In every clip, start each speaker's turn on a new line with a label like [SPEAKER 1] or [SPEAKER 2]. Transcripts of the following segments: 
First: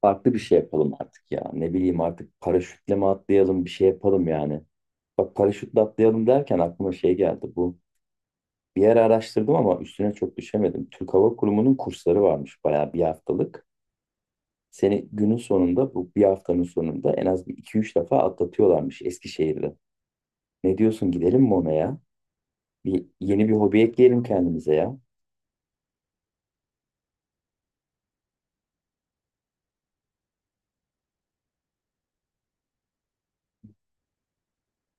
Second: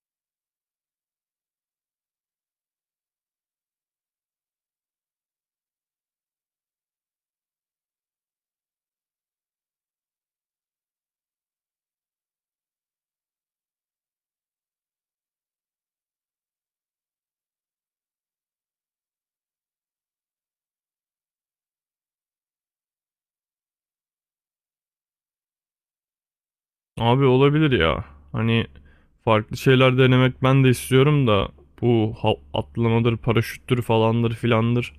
[SPEAKER 1] Farklı bir şey yapalım artık ya. Ne bileyim artık paraşütle mi atlayalım bir şey yapalım yani. Bak paraşütle atlayalım derken aklıma şey geldi bu. Bir yer araştırdım ama üstüne çok düşemedim. Türk Hava Kurumu'nun kursları varmış bayağı bir haftalık. Seni günün sonunda bu bir haftanın sonunda en az bir iki üç defa atlatıyorlarmış Eskişehir'de. Ne diyorsun gidelim mi ona ya? Bir, yeni bir hobi ekleyelim kendimize ya.
[SPEAKER 2] Abi olabilir ya. Hani farklı şeyler denemek ben de istiyorum da atlamadır, paraşüttür falandır filandır.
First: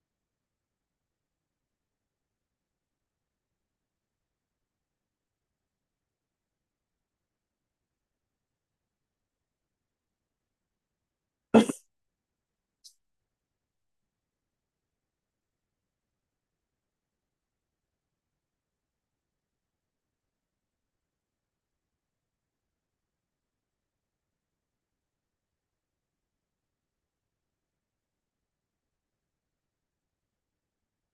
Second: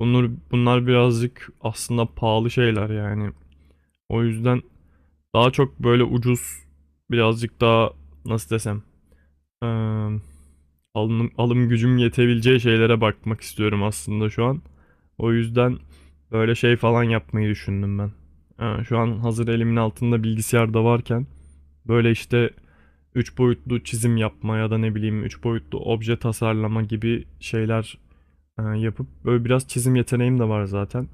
[SPEAKER 2] Bunlar birazcık aslında pahalı şeyler yani. O yüzden daha çok böyle ucuz, birazcık daha nasıl desem eee, alım gücüm yetebileceği şeylere bakmak istiyorum aslında şu an. O yüzden böyle şey falan yapmayı düşündüm ben. Şu an hazır elimin altında bilgisayarda varken böyle işte 3 boyutlu çizim yapma ya da ne bileyim 3 boyutlu obje tasarlama gibi şeyler yapıp böyle biraz çizim yeteneğim de var zaten.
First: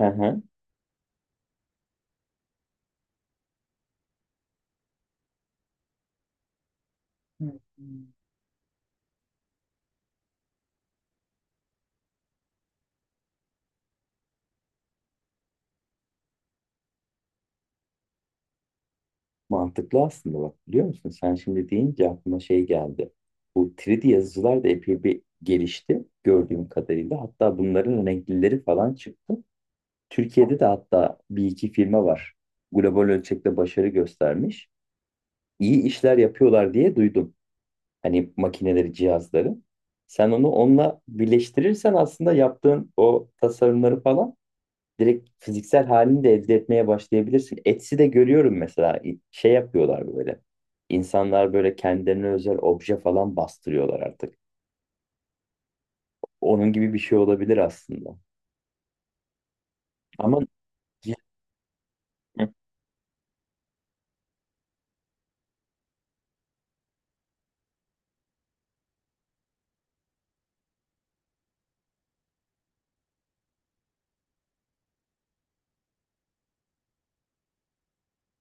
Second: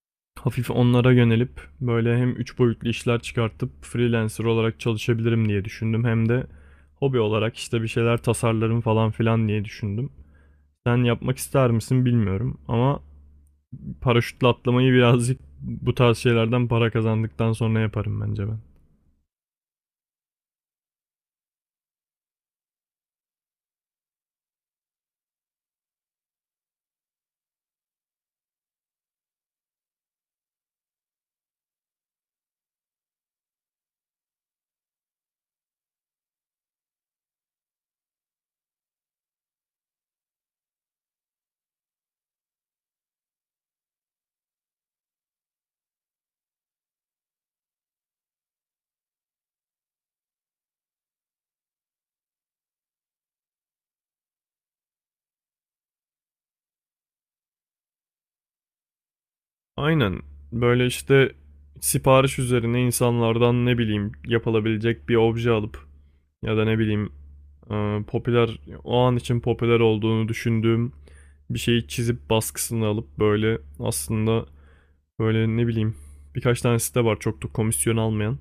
[SPEAKER 1] Hı hı.
[SPEAKER 2] Hafif onlara yönelip böyle hem 3 boyutlu işler çıkartıp freelancer olarak çalışabilirim diye düşündüm. Hem de hobi olarak işte bir şeyler tasarlarım falan filan diye düşündüm. Sen yapmak ister misin bilmiyorum ama paraşütle atlamayı birazcık bu tarz şeylerden para kazandıktan sonra yaparım bence ben.
[SPEAKER 1] Mantıklı aslında bak biliyor musun? Sen şimdi deyince aklıma şey geldi. Bu 3D yazıcılar da epey bir gelişti gördüğüm kadarıyla. Hatta bunların renklileri falan çıktı. Türkiye'de de hatta bir iki firma var. Global ölçekte başarı göstermiş. İyi işler yapıyorlar diye duydum. Hani makineleri, cihazları. Sen onu onunla birleştirirsen aslında yaptığın o tasarımları falan direkt fiziksel halini de elde etmeye başlayabilirsin. Etsy'de görüyorum mesela şey yapıyorlar böyle. İnsanlar böyle kendilerine özel obje falan bastırıyorlar artık. Onun gibi bir şey olabilir aslında.
[SPEAKER 2] Aynen.
[SPEAKER 1] Ama
[SPEAKER 2] Böyle işte sipariş üzerine insanlardan ne bileyim yapılabilecek bir obje alıp ya da ne bileyim popüler o an için popüler olduğunu düşündüğüm bir şeyi çizip baskısını alıp böyle aslında böyle ne bileyim birkaç tane site var çok da komisyon almayan.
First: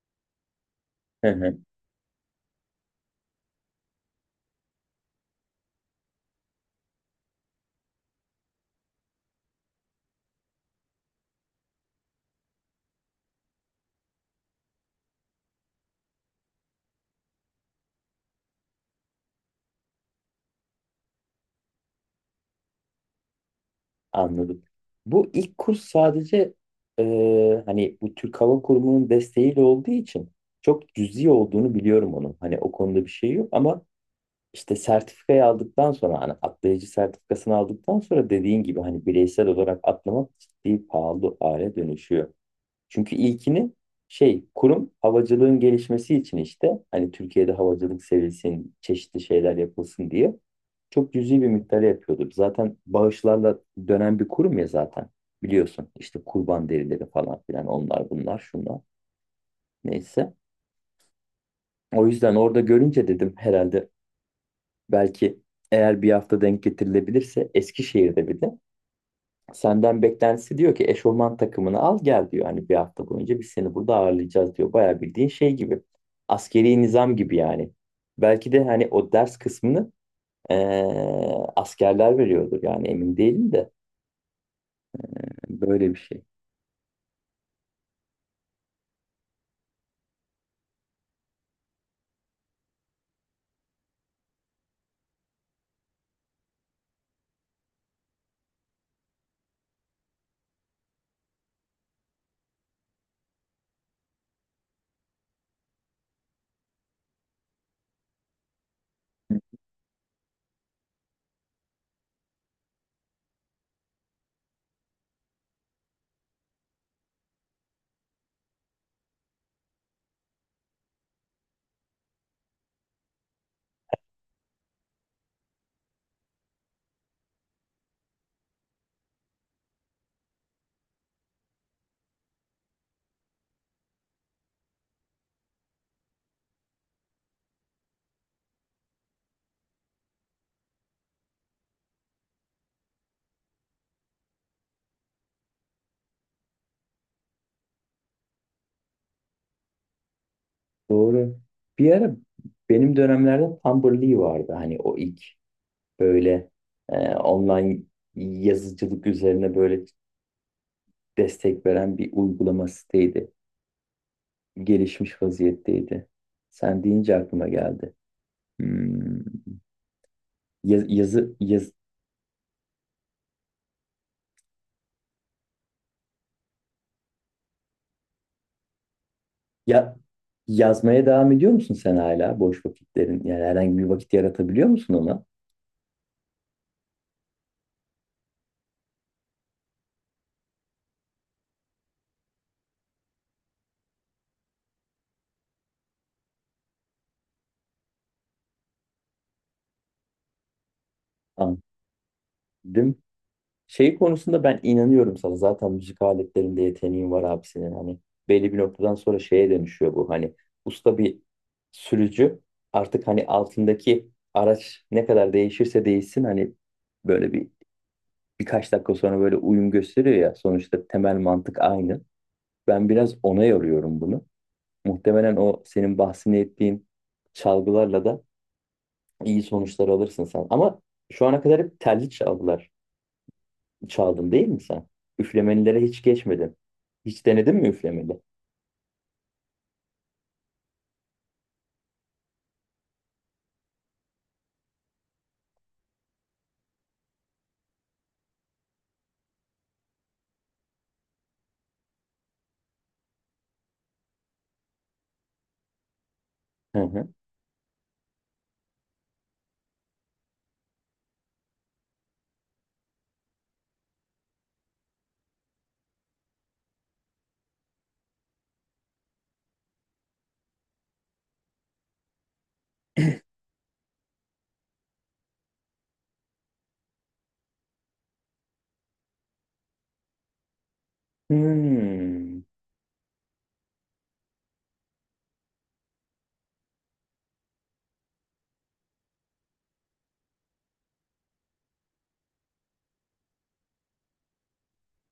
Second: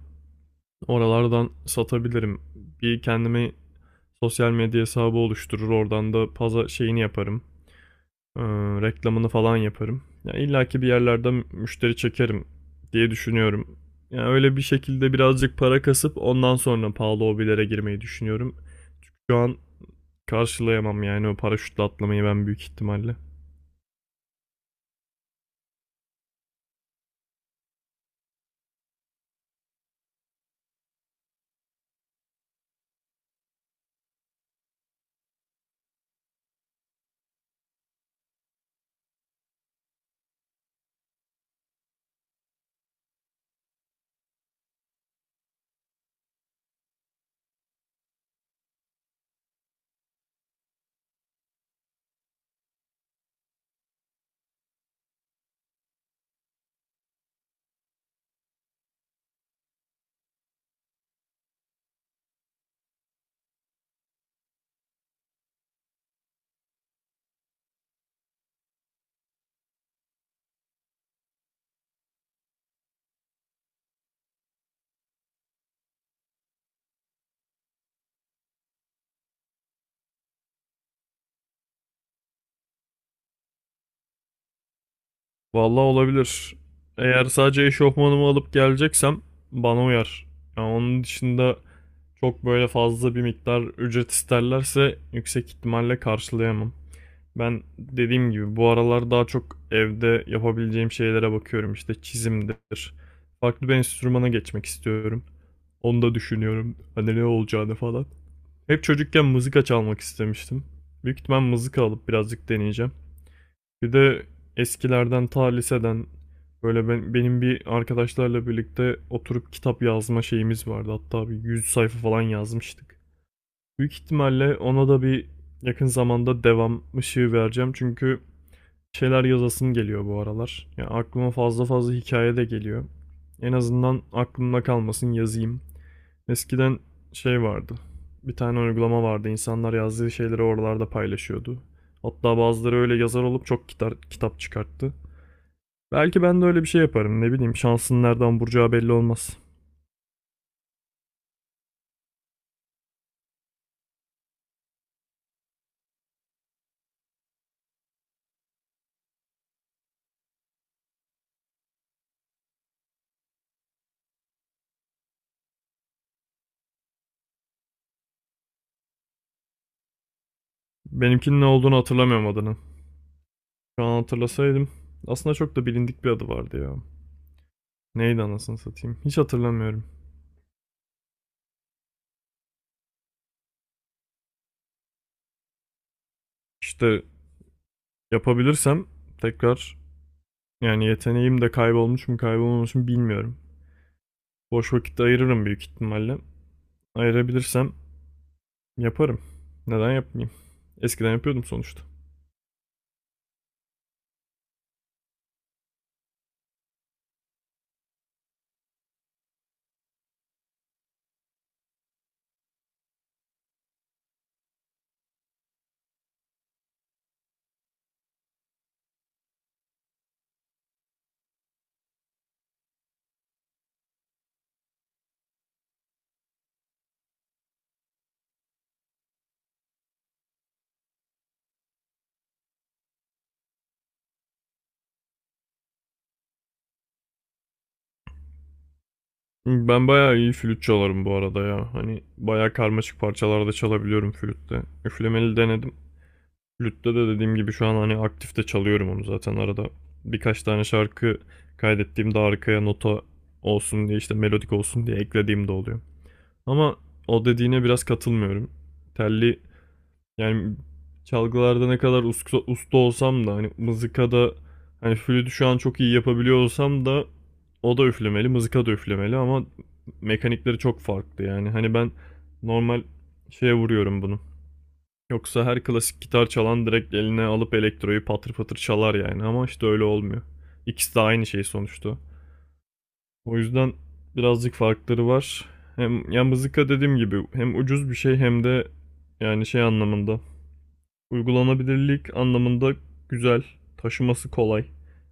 [SPEAKER 2] Oralardan satabilirim. Bir kendime sosyal medya hesabı oluşturur oradan da pazar şeyini yaparım. Ee, Reklamını falan yaparım. Ya İlla ki bir yerlerde müşteri çekerim diye düşünüyorum. Yani öyle bir şekilde birazcık para kasıp ondan sonra pahalı hobilere girmeyi düşünüyorum. Çünkü şu an karşılayamam yani o paraşütle atlamayı ben büyük ihtimalle.
[SPEAKER 1] anladım. Bu ilk kurs sadece e, hani bu Türk Hava Kurumu'nun desteğiyle olduğu için çok cüzi olduğunu biliyorum onun. Hani o konuda bir şey yok ama İşte sertifikayı aldıktan sonra hani atlayıcı sertifikasını aldıktan sonra dediğin gibi hani bireysel olarak atlamak ciddi pahalı hale dönüşüyor. Çünkü ilkini şey kurum havacılığın gelişmesi için işte hani Türkiye'de havacılık sevilsin, çeşitli şeyler yapılsın diye çok cüzi bir miktarı yapıyordu. Zaten bağışlarla dönen bir kurum ya zaten biliyorsun işte kurban derileri falan filan onlar bunlar şunlar neyse. O yüzden orada görünce dedim herhalde belki eğer bir hafta denk getirilebilirse Eskişehir'de bir de senden beklentisi diyor ki eşofman takımını al gel diyor. Hani bir hafta boyunca biz seni burada ağırlayacağız diyor. Bayağı bildiğin şey gibi. Askeri nizam gibi yani. Belki de hani o ders kısmını askerler veriyordur yani emin değilim de yani
[SPEAKER 2] Vallahi
[SPEAKER 1] böyle bir şey.
[SPEAKER 2] olabilir. Eğer sadece eşofmanımı alıp geleceksem bana uyar. Yani onun dışında çok böyle fazla bir miktar ücret isterlerse yüksek ihtimalle karşılayamam. Ben dediğim gibi bu aralar daha çok evde yapabileceğim şeylere bakıyorum. İşte çizimdir. Farklı bir enstrümana geçmek istiyorum. Onu da düşünüyorum. Hani ne olacağını falan. Hep çocukken mızıka çalmak istemiştim. Büyük ihtimal mızıka alıp birazcık deneyeceğim. Bir de eskilerden ta liseden benim bir arkadaşlarla birlikte oturup kitap yazma şeyimiz vardı. Hatta bir 100 sayfa falan yazmıştık. Büyük ihtimalle ona da bir yakın zamanda devam ışığı vereceğim. Çünkü şeyler yazasım geliyor bu aralar. Ya aklıma fazla fazla hikaye de geliyor. En azından aklımda kalmasın yazayım. Eskiden şey vardı. Bir tane uygulama vardı. İnsanlar yazdığı şeyleri oralarda paylaşıyordu. Hatta bazıları öyle yazar olup çok kitap çıkarttı. Belki ben de öyle bir şey yaparım. Ne bileyim şansın nereden vuracağı belli olmaz.
[SPEAKER 1] Doğru. Bir ara benim dönemlerde Tumblr Lee vardı. Hani o ilk böyle online yazıcılık üzerine böyle destek veren bir uygulama siteydi. Gelişmiş vaziyetteydi. Sen deyince aklıma geldi. Hmm, yazı
[SPEAKER 2] Benimkinin ne
[SPEAKER 1] yaz
[SPEAKER 2] olduğunu hatırlamıyorum adını. Şu an hatırlasaydım. Aslında çok da bilindik bir adı vardı ya. Neydi anasını satayım. Hiç hatırlamıyorum.
[SPEAKER 1] ya yazmaya devam ediyor musun sen hala boş vakitlerin? Yani herhangi bir vakit yaratabiliyor musun ona?
[SPEAKER 2] İşte yapabilirsem tekrar, yani yeteneğim de kaybolmuş mu kaybolmamış mı bilmiyorum. Boş vakit ayırırım büyük ihtimalle. Ayırabilirsem yaparım. Neden yapmayayım? Eskiden yapıyordum sonuçta.
[SPEAKER 1] Anladım. Şey konusunda ben inanıyorum sana. Zaten müzik aletlerinde yeteneğin var abi senin. Hani belli bir noktadan sonra şeye dönüşüyor bu. Hani usta bir sürücü artık hani altındaki araç ne kadar değişirse değişsin hani böyle bir birkaç dakika sonra böyle uyum gösteriyor ya. Sonuçta temel mantık aynı. Ben biraz ona yoruyorum bunu. Muhtemelen o senin bahsini ettiğin çalgılarla da iyi sonuçlar alırsın sen. Ama şu ana kadar hep telli çalgılar çaldın değil mi sen? Üflemelilere hiç geçmedin. Hiç denedin mi üflemeli?
[SPEAKER 2] Ben bayağı iyi flüt çalarım bu arada ya. Hani bayağı karmaşık parçalarda çalabiliyorum flütte. Üflemeli denedim. Flütte de dediğim gibi şu an hani aktifte çalıyorum onu zaten arada. Birkaç tane şarkı kaydettiğimde arkaya nota olsun diye işte melodik olsun diye eklediğim de oluyor. Ama
[SPEAKER 1] Hı hı.
[SPEAKER 2] o dediğine biraz katılmıyorum. Telli, yani çalgılarda ne kadar usta olsam da hani mızıkada, hani flütü şu an çok iyi yapabiliyor olsam da, o da üflemeli, mızıka da üflemeli ama mekanikleri çok farklı yani. Hani ben normal şeye vuruyorum bunu. Yoksa her klasik gitar çalan direkt eline alıp elektroyu patır patır çalar yani ama işte öyle olmuyor. İkisi de aynı şey sonuçta.
[SPEAKER 1] Hmm.
[SPEAKER 2] O yüzden birazcık farkları var. Hem ya mızıka dediğim gibi hem ucuz bir şey hem de yani şey anlamında, uygulanabilirlik anlamında güzel, taşıması kolay.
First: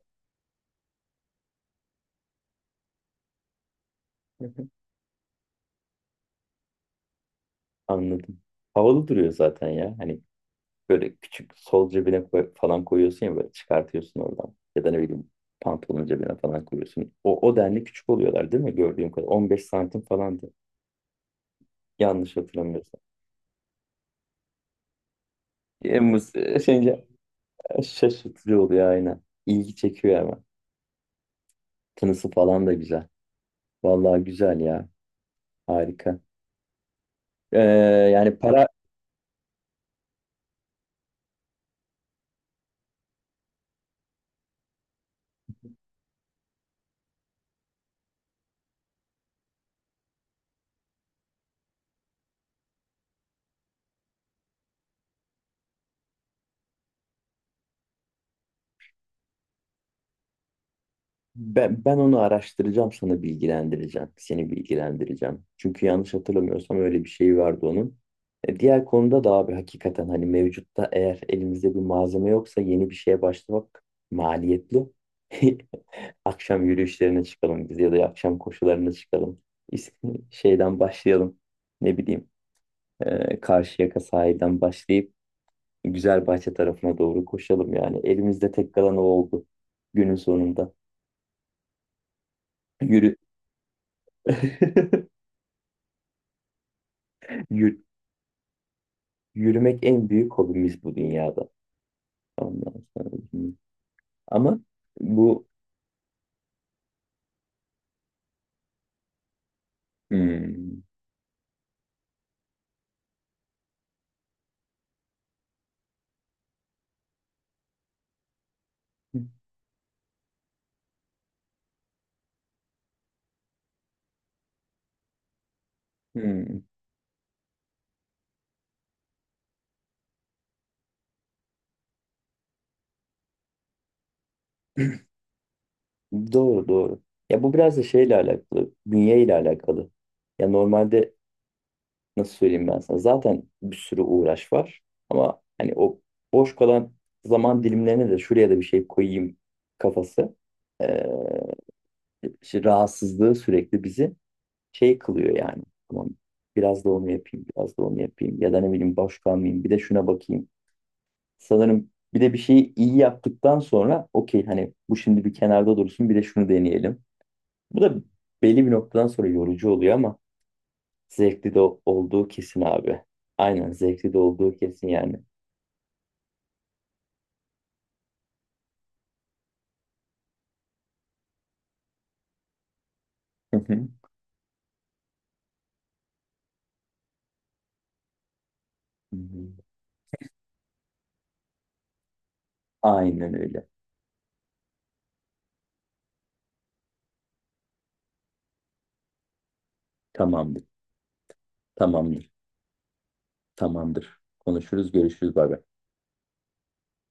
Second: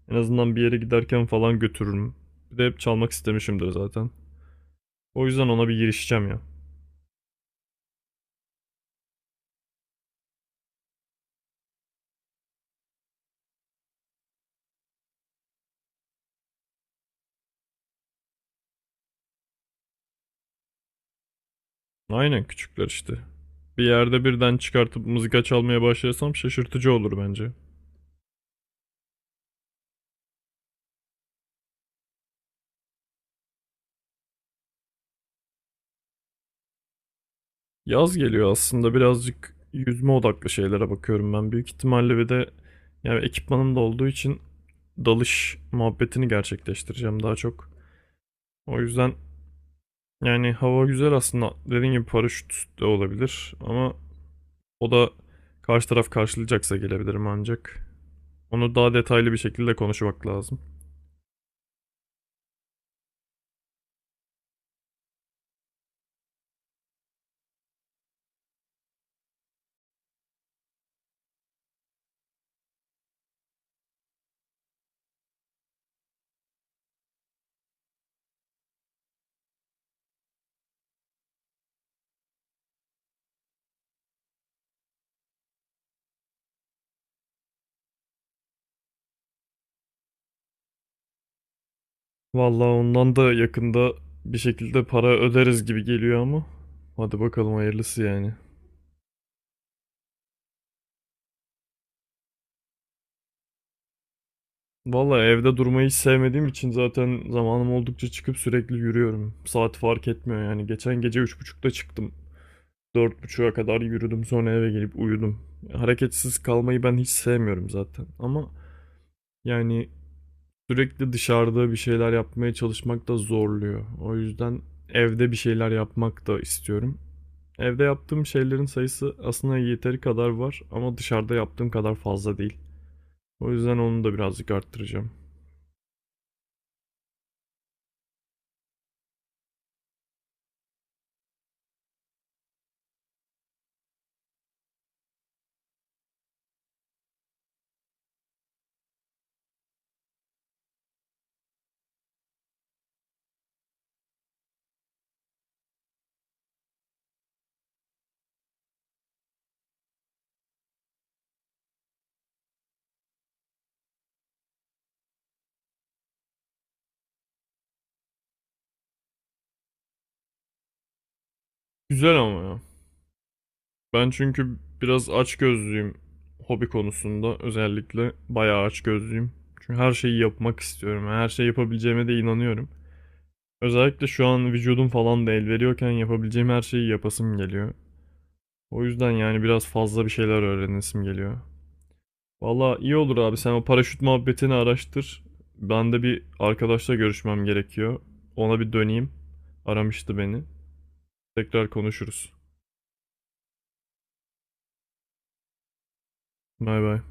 [SPEAKER 2] En azından bir yere giderken falan götürürüm. Bir de hep çalmak istemişimdir zaten.
[SPEAKER 1] Hı hı.
[SPEAKER 2] O yüzden ona bir girişeceğim ya.
[SPEAKER 1] Anladım. Havalı duruyor zaten ya. Hani böyle küçük sol cebine falan koyuyorsun ya böyle çıkartıyorsun oradan. Ya da ne bileyim pantolonun cebine falan koyuyorsun. O denli küçük oluyorlar değil mi gördüğüm kadar? 15 santim falandı. Yanlış
[SPEAKER 2] Aynen küçükler
[SPEAKER 1] hatırlamıyorsam.
[SPEAKER 2] işte. Bir yerde birden çıkartıp mızıka çalmaya
[SPEAKER 1] Yalnız
[SPEAKER 2] başlarsam şaşırtıcı
[SPEAKER 1] şeyince
[SPEAKER 2] olur bence.
[SPEAKER 1] şaşırtıcı oluyor aynen. İlgi çekiyor ama. Tınısı falan da güzel. Vallahi güzel ya. Harika. Ee,
[SPEAKER 2] Yaz
[SPEAKER 1] yani
[SPEAKER 2] geliyor
[SPEAKER 1] para
[SPEAKER 2] aslında birazcık yüzme odaklı şeylere bakıyorum ben. Büyük ihtimalle bir de yani ekipmanım da olduğu için dalış muhabbetini gerçekleştireceğim daha çok. O yüzden yani hava güzel aslında. Dediğim gibi paraşüt de olabilir ama o da karşı taraf karşılayacaksa gelebilirim ancak. Onu daha detaylı bir şekilde konuşmak lazım.
[SPEAKER 1] Ben onu araştıracağım sana bilgilendireceğim. Seni bilgilendireceğim. Çünkü yanlış hatırlamıyorsam öyle bir şey vardı onun. Diğer konuda da abi hakikaten hani mevcutta eğer elimizde bir malzeme yoksa yeni bir şeye başlamak maliyetli. Akşam yürüyüşlerine çıkalım biz ya da akşam koşularına çıkalım. İs- Şeyden başlayalım. Ne bileyim Karşıyaka sahilden başlayıp Güzelbahçe tarafına doğru koşalım yani. Elimizde tek kalan o oldu günün sonunda.
[SPEAKER 2] Vallahi
[SPEAKER 1] Yürü.
[SPEAKER 2] ondan da yakında bir şekilde para öderiz gibi geliyor ama. Hadi bakalım
[SPEAKER 1] Yü-
[SPEAKER 2] hayırlısı yani.
[SPEAKER 1] yürümek en büyük hobimiz bu dünyada. Ondan sonra hmm. ama
[SPEAKER 2] Vallahi
[SPEAKER 1] bu
[SPEAKER 2] evde durmayı hiç sevmediğim için zaten zamanım oldukça çıkıp sürekli yürüyorum. Saat fark etmiyor yani.
[SPEAKER 1] hmm,
[SPEAKER 2] Geçen gece 3.30'da çıktım. 4.30'a kadar yürüdüm sonra eve gelip uyudum. Hareketsiz kalmayı ben hiç sevmiyorum zaten ama yani sürekli dışarıda bir şeyler yapmaya çalışmak da zorluyor. O yüzden evde bir şeyler yapmak da
[SPEAKER 1] hmm,
[SPEAKER 2] istiyorum. Evde yaptığım şeylerin sayısı aslında yeteri kadar var ama dışarıda yaptığım kadar fazla değil. O yüzden onu da birazcık arttıracağım.
[SPEAKER 1] doğru doğru. Ya bu biraz da şeyle alakalı, bünye ile alakalı. Ya normalde nasıl söyleyeyim ben sana? Zaten bir sürü uğraş var ama hani o boş kalan zaman dilimlerine de şuraya da bir şey koyayım kafası. Ee, işte rahatsızlığı sürekli bizi şey kılıyor yani. Tamam, biraz da onu yapayım, biraz da onu yapayım ya da ne bileyim boş kalmayayım, bir de şuna bakayım. Sanırım bir de bir şeyi iyi yaptıktan sonra okey hani bu şimdi bir kenarda dursun bir de şunu deneyelim. Bu da belli bir noktadan sonra yorucu oluyor ama zevkli de
[SPEAKER 2] Güzel
[SPEAKER 1] olduğu
[SPEAKER 2] ama ya.
[SPEAKER 1] kesin abi. Aynen
[SPEAKER 2] Ben
[SPEAKER 1] zevkli de olduğu
[SPEAKER 2] çünkü
[SPEAKER 1] kesin
[SPEAKER 2] biraz
[SPEAKER 1] yani.
[SPEAKER 2] açgözlüyüm hobi konusunda. Özellikle bayağı açgözlüyüm. Çünkü her şeyi yapmak istiyorum. Yani her şeyi yapabileceğime de inanıyorum.
[SPEAKER 1] Hı hı.
[SPEAKER 2] Özellikle şu an vücudum falan da el veriyorken yapabileceğim her şeyi yapasım geliyor. O yüzden
[SPEAKER 1] Hı
[SPEAKER 2] yani
[SPEAKER 1] hı.
[SPEAKER 2] biraz fazla bir şeyler öğrenesim geliyor. Valla iyi olur
[SPEAKER 1] Aynen
[SPEAKER 2] abi, sen o
[SPEAKER 1] öyle.
[SPEAKER 2] paraşüt muhabbetini araştır. Ben de bir arkadaşla görüşmem gerekiyor. Ona bir döneyim. Aramıştı beni.
[SPEAKER 1] Tamamdır.
[SPEAKER 2] Tekrar
[SPEAKER 1] Tamamdır.
[SPEAKER 2] konuşuruz.
[SPEAKER 1] Tamamdır. Konuşuruz, görüşürüz. Bay bay.
[SPEAKER 2] Bay bay.